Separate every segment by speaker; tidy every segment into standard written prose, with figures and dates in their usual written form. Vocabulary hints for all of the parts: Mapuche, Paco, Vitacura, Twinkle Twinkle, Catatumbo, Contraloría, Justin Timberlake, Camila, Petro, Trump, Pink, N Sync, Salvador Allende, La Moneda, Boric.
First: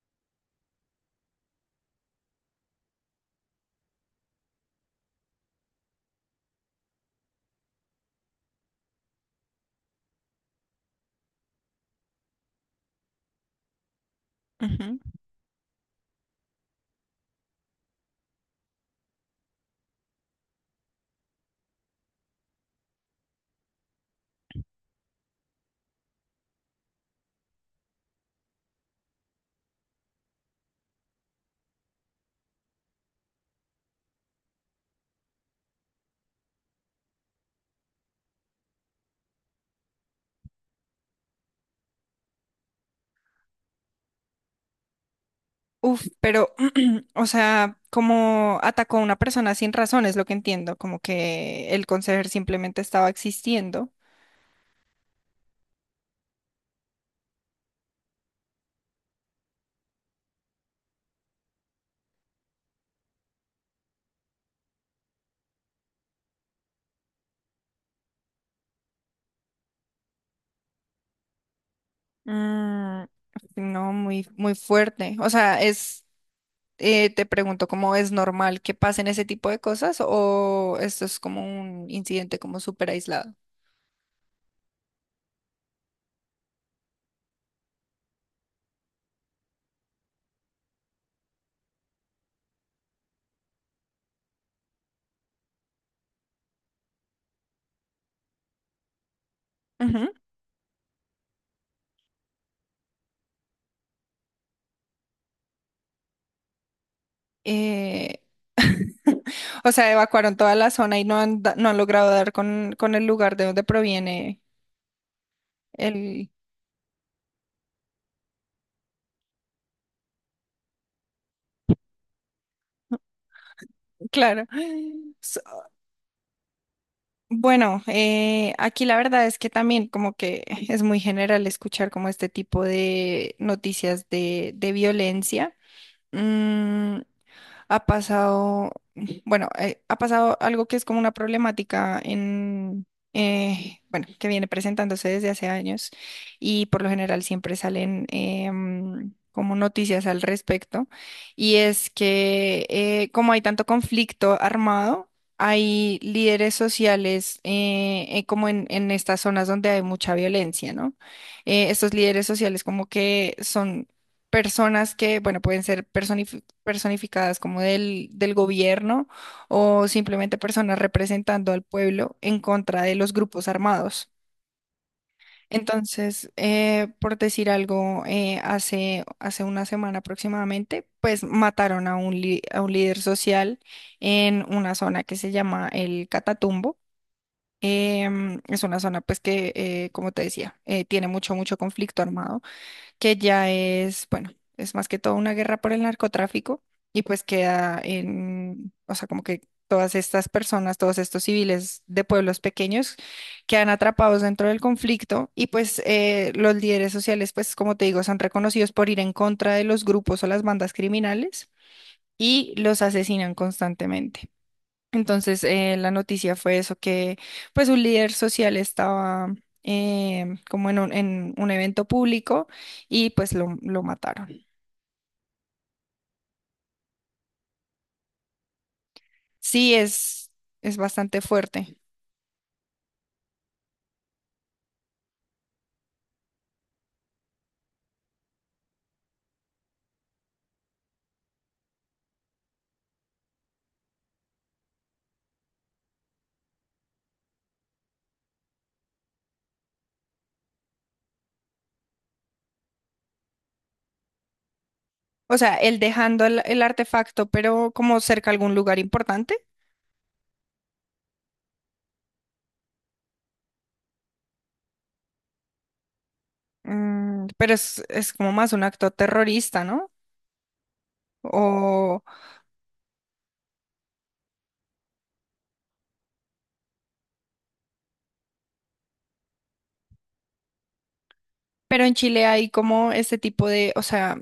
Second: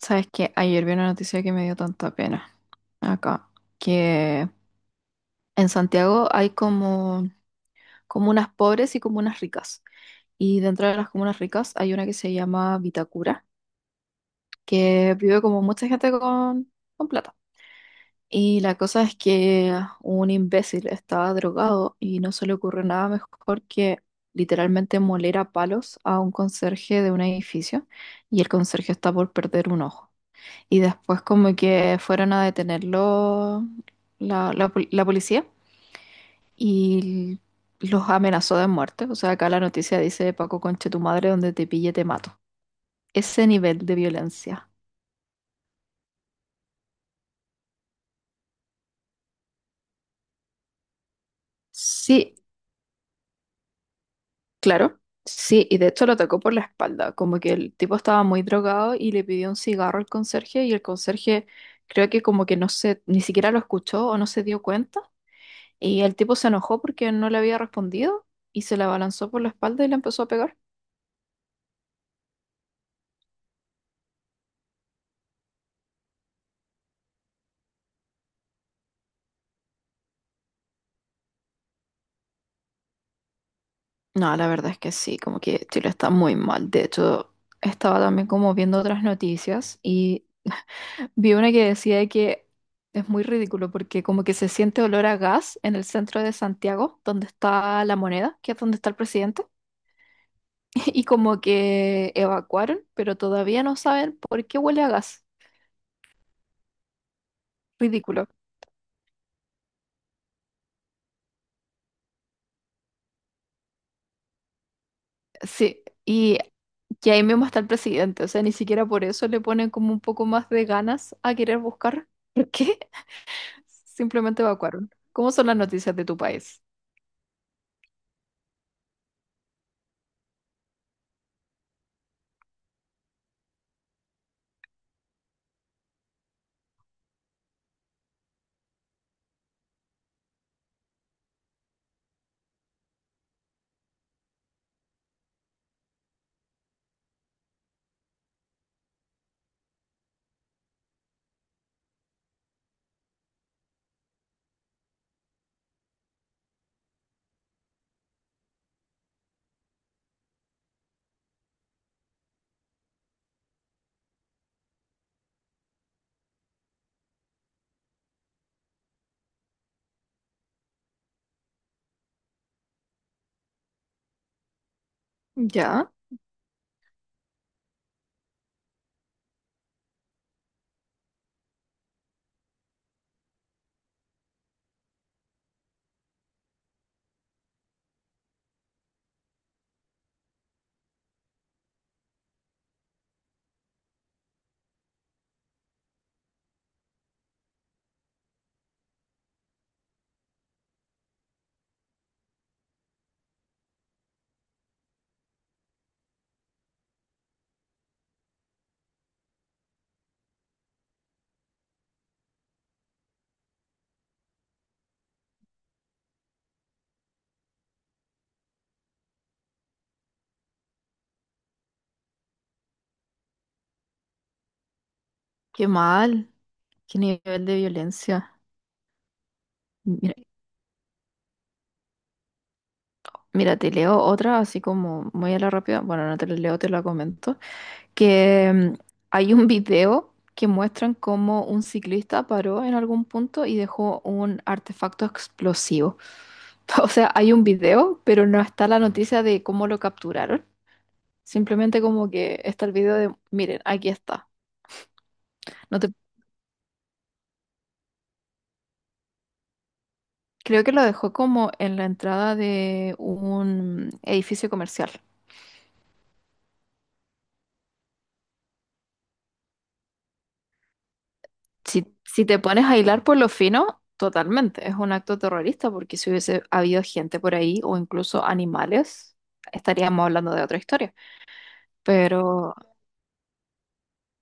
Speaker 1: Sabes que ayer vi una noticia que me dio tanta pena acá, que en Santiago hay como comunas pobres y comunas ricas. Y dentro de las comunas ricas hay una que se llama Vitacura,
Speaker 2: Ujú.
Speaker 1: que vive como mucha gente con plata. Y la cosa es que un imbécil estaba drogado y no se le ocurre nada mejor que literalmente moler a palos a un conserje de un edificio y el conserje está por perder un ojo. Y después como que fueron a detenerlo la policía y los amenazó de muerte. O sea, acá la noticia dice, Paco, conche tu madre, donde te pille te mato. Ese nivel de violencia.
Speaker 2: Uf, pero, o sea, como atacó a una persona sin razón, es lo que entiendo, como que el conserje
Speaker 1: Sí,
Speaker 2: simplemente estaba existiendo.
Speaker 1: claro. Sí, y de hecho lo atacó por la espalda, como que el tipo estaba muy drogado y le pidió un cigarro al conserje y el conserje creo que como que no se, ni siquiera lo escuchó o no se dio cuenta y el tipo se enojó porque no le había respondido y se le abalanzó por la espalda y le empezó a pegar.
Speaker 2: Mm, no, muy fuerte. O sea, te pregunto, ¿cómo es normal que pasen ese tipo de cosas o esto es como un incidente como súper aislado?
Speaker 1: No, la verdad es que sí, como que Chile está muy mal. De hecho, estaba también como viendo otras noticias y vi una que decía que es muy ridículo porque como que se siente olor a gas en el centro de Santiago, donde está la moneda, que es donde está el presidente,
Speaker 2: Ujú.
Speaker 1: y como que evacuaron, pero todavía no saben por qué huele a gas.
Speaker 2: Eh,
Speaker 1: Ridículo.
Speaker 2: o sea, evacuaron toda la zona y no han logrado dar con el lugar de donde proviene
Speaker 1: Sí,
Speaker 2: el...
Speaker 1: y que ahí mismo está el presidente, o sea, ni siquiera por eso le ponen como un poco más de ganas a querer buscar. ¿Por qué? Simplemente
Speaker 2: Claro.
Speaker 1: evacuaron. ¿Cómo son las noticias de tu país?
Speaker 2: Bueno, aquí la verdad es que también como que es muy general escuchar como este tipo de noticias de violencia. Mm, ha ha pasado algo que es como una problemática en, bueno, que viene presentándose desde hace años y por lo general siempre salen como noticias al respecto y es que como hay tanto conflicto armado, hay líderes sociales en estas zonas donde hay mucha violencia, ¿no? Estos líderes sociales como que son personas que, bueno, pueden ser personas personificadas como del gobierno o simplemente personas representando al pueblo en contra de los grupos armados.
Speaker 1: Ya,
Speaker 2: Entonces, por decir algo, hace una semana aproximadamente, pues mataron a a un líder social en una zona que se llama el Catatumbo. Em, es una zona pues que, como te decía, tiene mucho conflicto armado que ya es, bueno, es más que todo una guerra por el narcotráfico y pues queda en, o sea, como que todas estas personas, todos estos civiles de pueblos pequeños quedan atrapados dentro del conflicto y pues los líderes sociales, pues como te digo, son reconocidos por ir en contra de los grupos o las bandas criminales y los asesinan constantemente. Entonces, la noticia fue eso, que pues un líder social estaba como en en un evento público y pues lo mataron.
Speaker 1: qué mal, qué nivel de violencia.
Speaker 2: Sí,
Speaker 1: Mira,
Speaker 2: es bastante fuerte.
Speaker 1: mira, te leo otra así como muy a la rápida. Bueno, no te la leo, te la comento. Que hay un video que muestran cómo un ciclista paró en algún punto y dejó un artefacto explosivo. O sea, hay un video, pero no está la noticia de cómo lo capturaron. Simplemente como que está el video de, miren, aquí está.
Speaker 2: O sea,
Speaker 1: No
Speaker 2: él
Speaker 1: te
Speaker 2: dejando el artefacto, pero como cerca a algún lugar importante.
Speaker 1: Creo que lo dejó como en la entrada de un edificio comercial.
Speaker 2: Mm, pero es como más un acto terrorista, ¿no?
Speaker 1: Si,
Speaker 2: O
Speaker 1: si te pones a hilar por lo fino, totalmente, es un acto terrorista porque si hubiese habido gente por ahí o incluso animales, estaríamos hablando de otra historia.
Speaker 2: pero en Chile hay
Speaker 1: Pero
Speaker 2: como este tipo de, o sea,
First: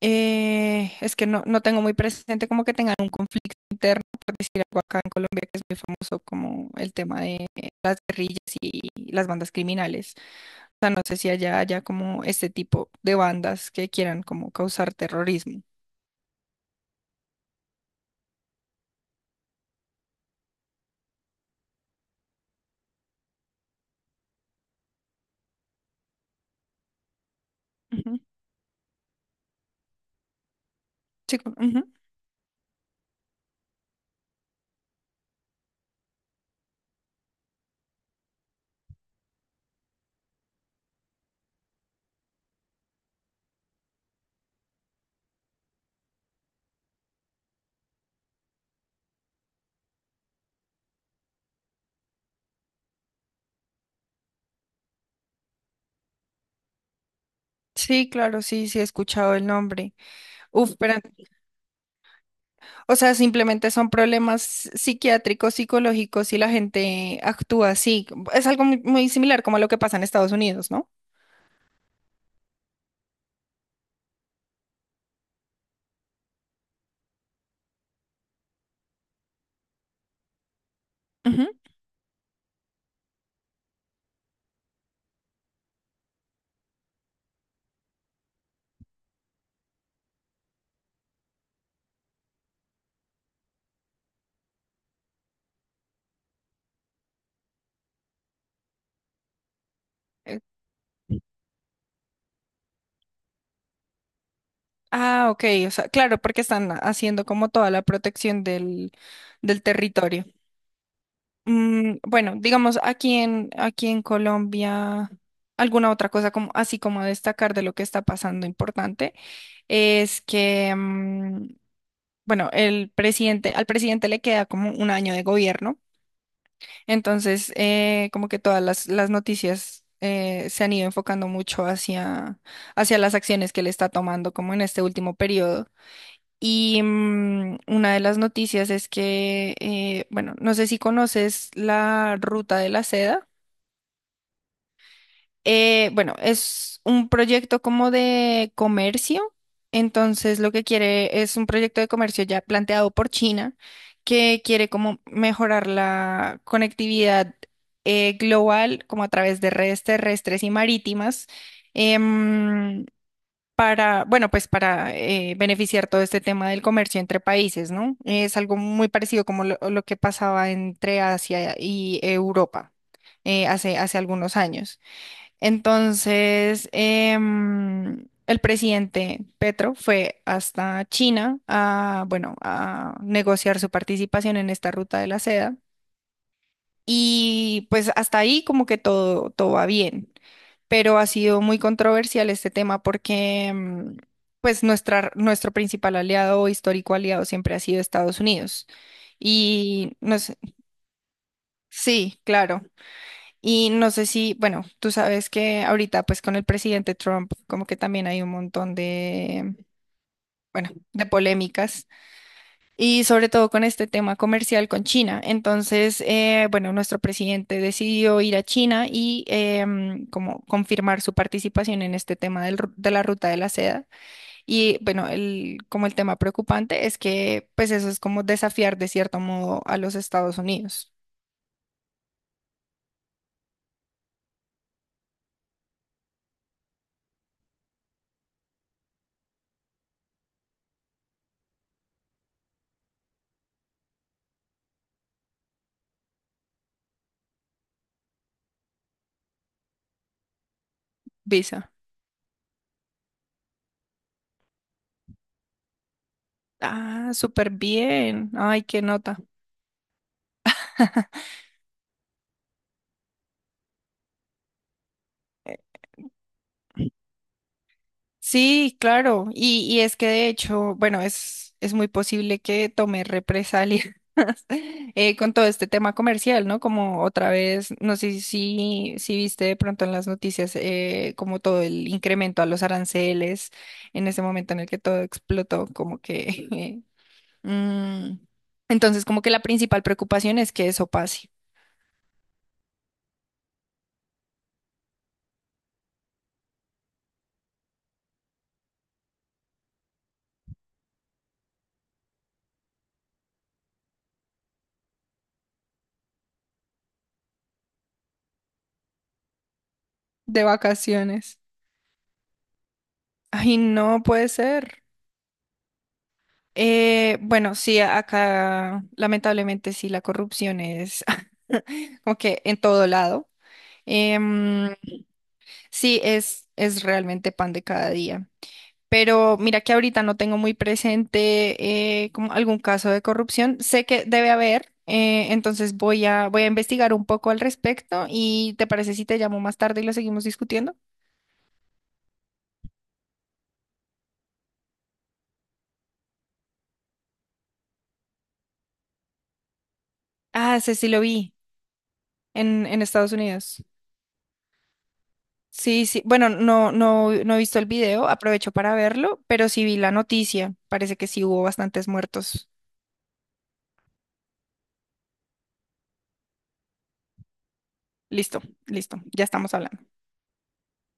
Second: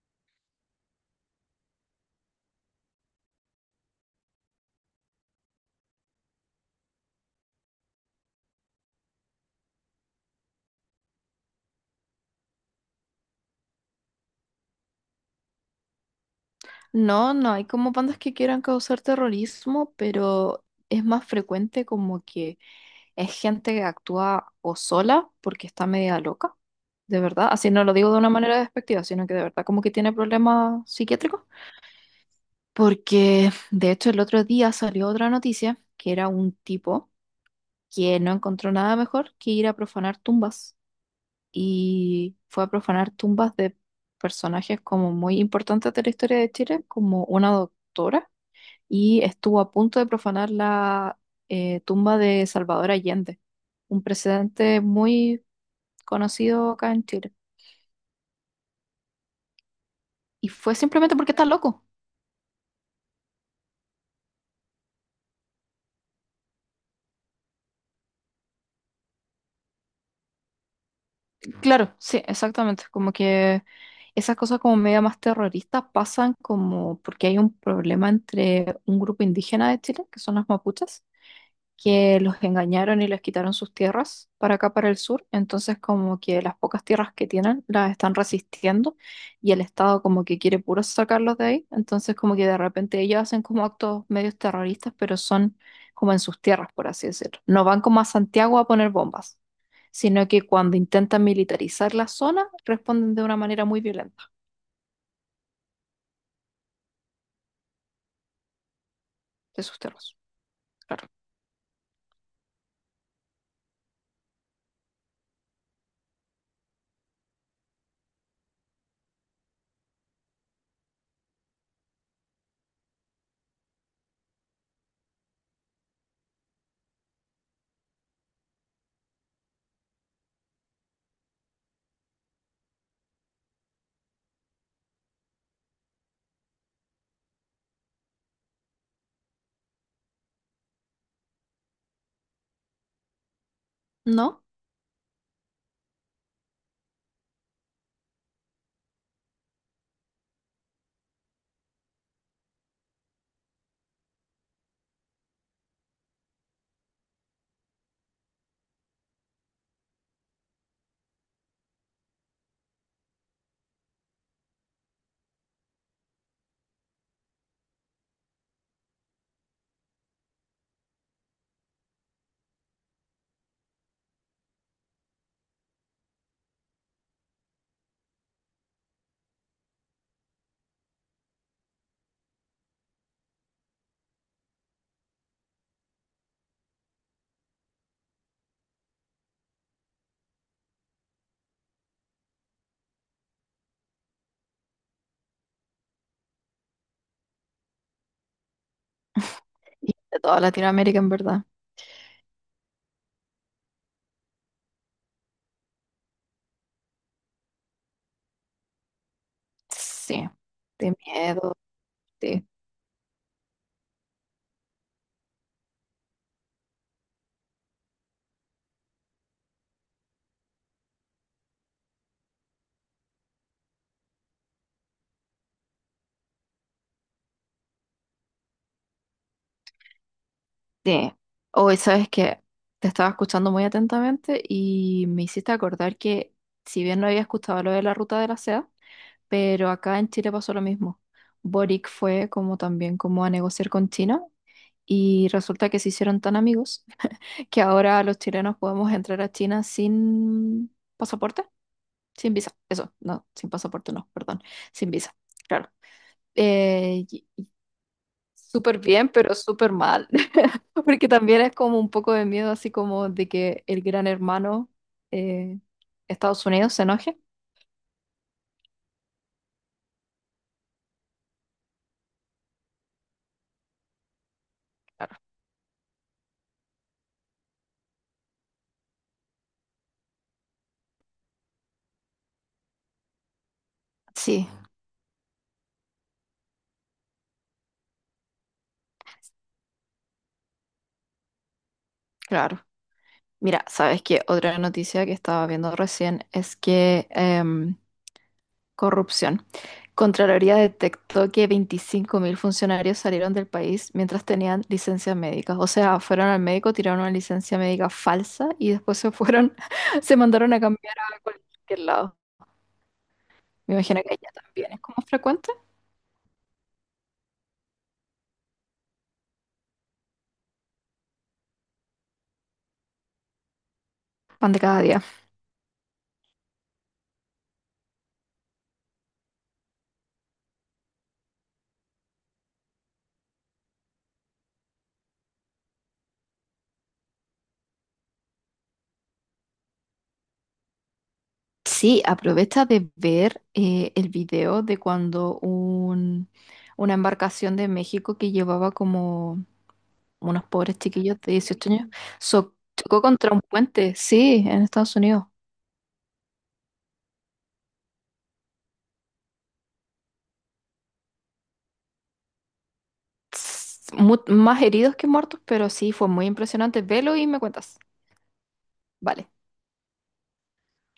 Speaker 2: es que no, no tengo muy presente como que tengan un conflicto interno, por decir algo acá en Colombia, que es muy famoso como el tema de las guerrillas y las bandas criminales. O sea, no sé si allá haya como este tipo de bandas que quieran como causar terrorismo.
Speaker 1: no, no hay como bandas que quieran causar terrorismo, pero es más frecuente como que es gente que actúa o sola porque está media loca, de verdad. Así no lo digo
Speaker 2: Ujú.
Speaker 1: de una manera despectiva, sino que de verdad como que tiene problemas
Speaker 2: Sí,
Speaker 1: psiquiátricos.
Speaker 2: co- ujú.
Speaker 1: Porque de hecho el otro día salió otra noticia que era un tipo que no encontró nada mejor que ir a profanar tumbas y fue a profanar tumbas de personajes como muy importantes de la historia de Chile, como una doctora, y estuvo a punto de profanar la tumba de Salvador Allende, un presidente muy conocido acá en Chile.
Speaker 2: Sí, claro, sí, sí he escuchado el nombre.
Speaker 1: Y
Speaker 2: Uf,
Speaker 1: fue
Speaker 2: pero
Speaker 1: simplemente porque está loco.
Speaker 2: o sea, simplemente son problemas psiquiátricos, psicológicos y la gente actúa así. Es algo muy similar como a lo que pasa en Estados Unidos, ¿no?
Speaker 1: Claro, sí, exactamente. Como que esas cosas como media más terroristas pasan como porque hay un problema entre un grupo indígena de Chile, que son las mapuches,
Speaker 2: Ujú.
Speaker 1: que los engañaron y les quitaron sus tierras para acá, para el sur. Entonces, como que las pocas tierras que tienen las están resistiendo y el Estado como que quiere puro sacarlos de ahí. Entonces, como que de repente ellos hacen como actos medios terroristas, pero son como en sus tierras, por así decirlo. No van como a Santiago a poner bombas, sino
Speaker 2: Eh,
Speaker 1: que cuando intentan militarizar la zona, responden de una manera muy violenta
Speaker 2: Ah, ok. O sea, claro, porque están haciendo como toda la protección del
Speaker 1: de sus tierras.
Speaker 2: territorio.
Speaker 1: Claro.
Speaker 2: Mm, bueno, digamos, aquí en Colombia, alguna otra cosa como, así como a destacar de lo que está pasando importante es que, mm, bueno, al presidente le queda como un año de gobierno. Entonces, como que todas las noticias se han ido enfocando mucho hacia las acciones que él está tomando, como en este último periodo. Y mm, una de las noticias es que, bueno, no sé si conoces la ruta de la seda.
Speaker 1: ¿No?
Speaker 2: Bueno, es un proyecto como de comercio. Entonces, lo que quiere es un proyecto de comercio ya planteado por China, que quiere como mejorar la conectividad global, como a través de redes terrestres y marítimas, em, para, bueno, pues para beneficiar todo este tema del comercio entre países, ¿no? Es algo muy parecido como lo que pasaba entre Asia y Europa hace algunos años. Entonces, em, el presidente Petro fue hasta China a, bueno, a negociar su participación en esta ruta de la seda. Y pues hasta ahí como que todo, todo va bien. Pero ha sido muy controversial este tema porque mm, pues nuestro principal aliado o histórico aliado siempre ha sido Estados Unidos. Y
Speaker 1: Y
Speaker 2: no
Speaker 1: de
Speaker 2: sé,
Speaker 1: toda Latinoamérica, en verdad.
Speaker 2: sí, claro. Y no sé si, bueno, tú sabes que ahorita pues con el presidente Trump como que también hay un montón de,
Speaker 1: Sí.
Speaker 2: bueno,
Speaker 1: De
Speaker 2: de
Speaker 1: miedo.
Speaker 2: polémicas
Speaker 1: Sí.
Speaker 2: y sobre todo con este tema comercial con China. Entonces, bueno, nuestro presidente decidió ir a China y em, como confirmar su participación en este tema de la ruta de la seda. Y bueno, como el tema preocupante es que pues eso es como desafiar de cierto modo a los Estados Unidos.
Speaker 1: Sí, hoy sabes que te estaba escuchando muy atentamente y me hiciste acordar que si bien no había escuchado lo de la ruta de la seda, pero acá en Chile pasó lo mismo. Boric fue como también como a negociar con China y resulta que se hicieron tan amigos que ahora los chilenos podemos entrar a China sin pasaporte,
Speaker 2: Visa.
Speaker 1: sin visa, eso, no, sin pasaporte no, perdón, sin visa, claro.
Speaker 2: Ah,
Speaker 1: Y,
Speaker 2: súper bien. Ay, qué
Speaker 1: súper bien,
Speaker 2: nota.
Speaker 1: pero súper mal. Porque también es como un poco de miedo, así como de que el gran hermano eh, Estados Unidos se enoje.
Speaker 2: Sí, claro. Y es que de hecho, bueno, es muy posible que tome represalias
Speaker 1: Claro.
Speaker 2: con todo este tema comercial, ¿no? Como otra vez, no sé si, si viste de pronto en las noticias como todo el incremento a los aranceles en ese
Speaker 1: Sí,
Speaker 2: momento en el que todo explotó, como que... eh, mm. Entonces, como que la principal preocupación es que eso pase
Speaker 1: claro. Mira, ¿sabes qué? Otra noticia que estaba viendo recién es que corrupción. Contraloría detectó que 25.000 funcionarios salieron del país mientras tenían licencias médicas. O sea, fueron al médico, tiraron una licencia médica falsa y después se fueron, se
Speaker 2: de
Speaker 1: mandaron a cambiar a
Speaker 2: vacaciones.
Speaker 1: cualquier lado.
Speaker 2: Ay,
Speaker 1: Me
Speaker 2: no
Speaker 1: imagino que
Speaker 2: puede
Speaker 1: allá también
Speaker 2: ser.
Speaker 1: es como frecuente.
Speaker 2: Bueno, sí, a- acá lamentablemente sí, la corrupción es como que en todo lado.
Speaker 1: Pan de
Speaker 2: Em,
Speaker 1: cada día.
Speaker 2: sí, es realmente pan de cada día. Pero mira que ahorita no tengo muy presente como algún caso de corrupción. Sé que debe haber, entonces voy a investigar un poco al respecto y ¿te parece si te llamo más tarde y lo seguimos discutiendo?
Speaker 1: Sí, aprovecha de ver el video de cuando una embarcación de México que llevaba como unos
Speaker 2: Ah, ese
Speaker 1: pobres
Speaker 2: sí lo
Speaker 1: chiquillos
Speaker 2: vi
Speaker 1: de 18 años
Speaker 2: en
Speaker 1: chocó
Speaker 2: Estados
Speaker 1: contra un
Speaker 2: Unidos.
Speaker 1: puente, sí, en Estados Unidos.
Speaker 2: Sí, sí. Bueno, no he visto el video, aprovecho para verlo, pero sí vi la noticia. Parece que sí hubo bastantes muertos.
Speaker 1: Tss, más heridos que muertos, pero sí, fue muy impresionante. Velo y me cuentas.
Speaker 2: Listo, listo, ya
Speaker 1: Vale.
Speaker 2: estamos hablando.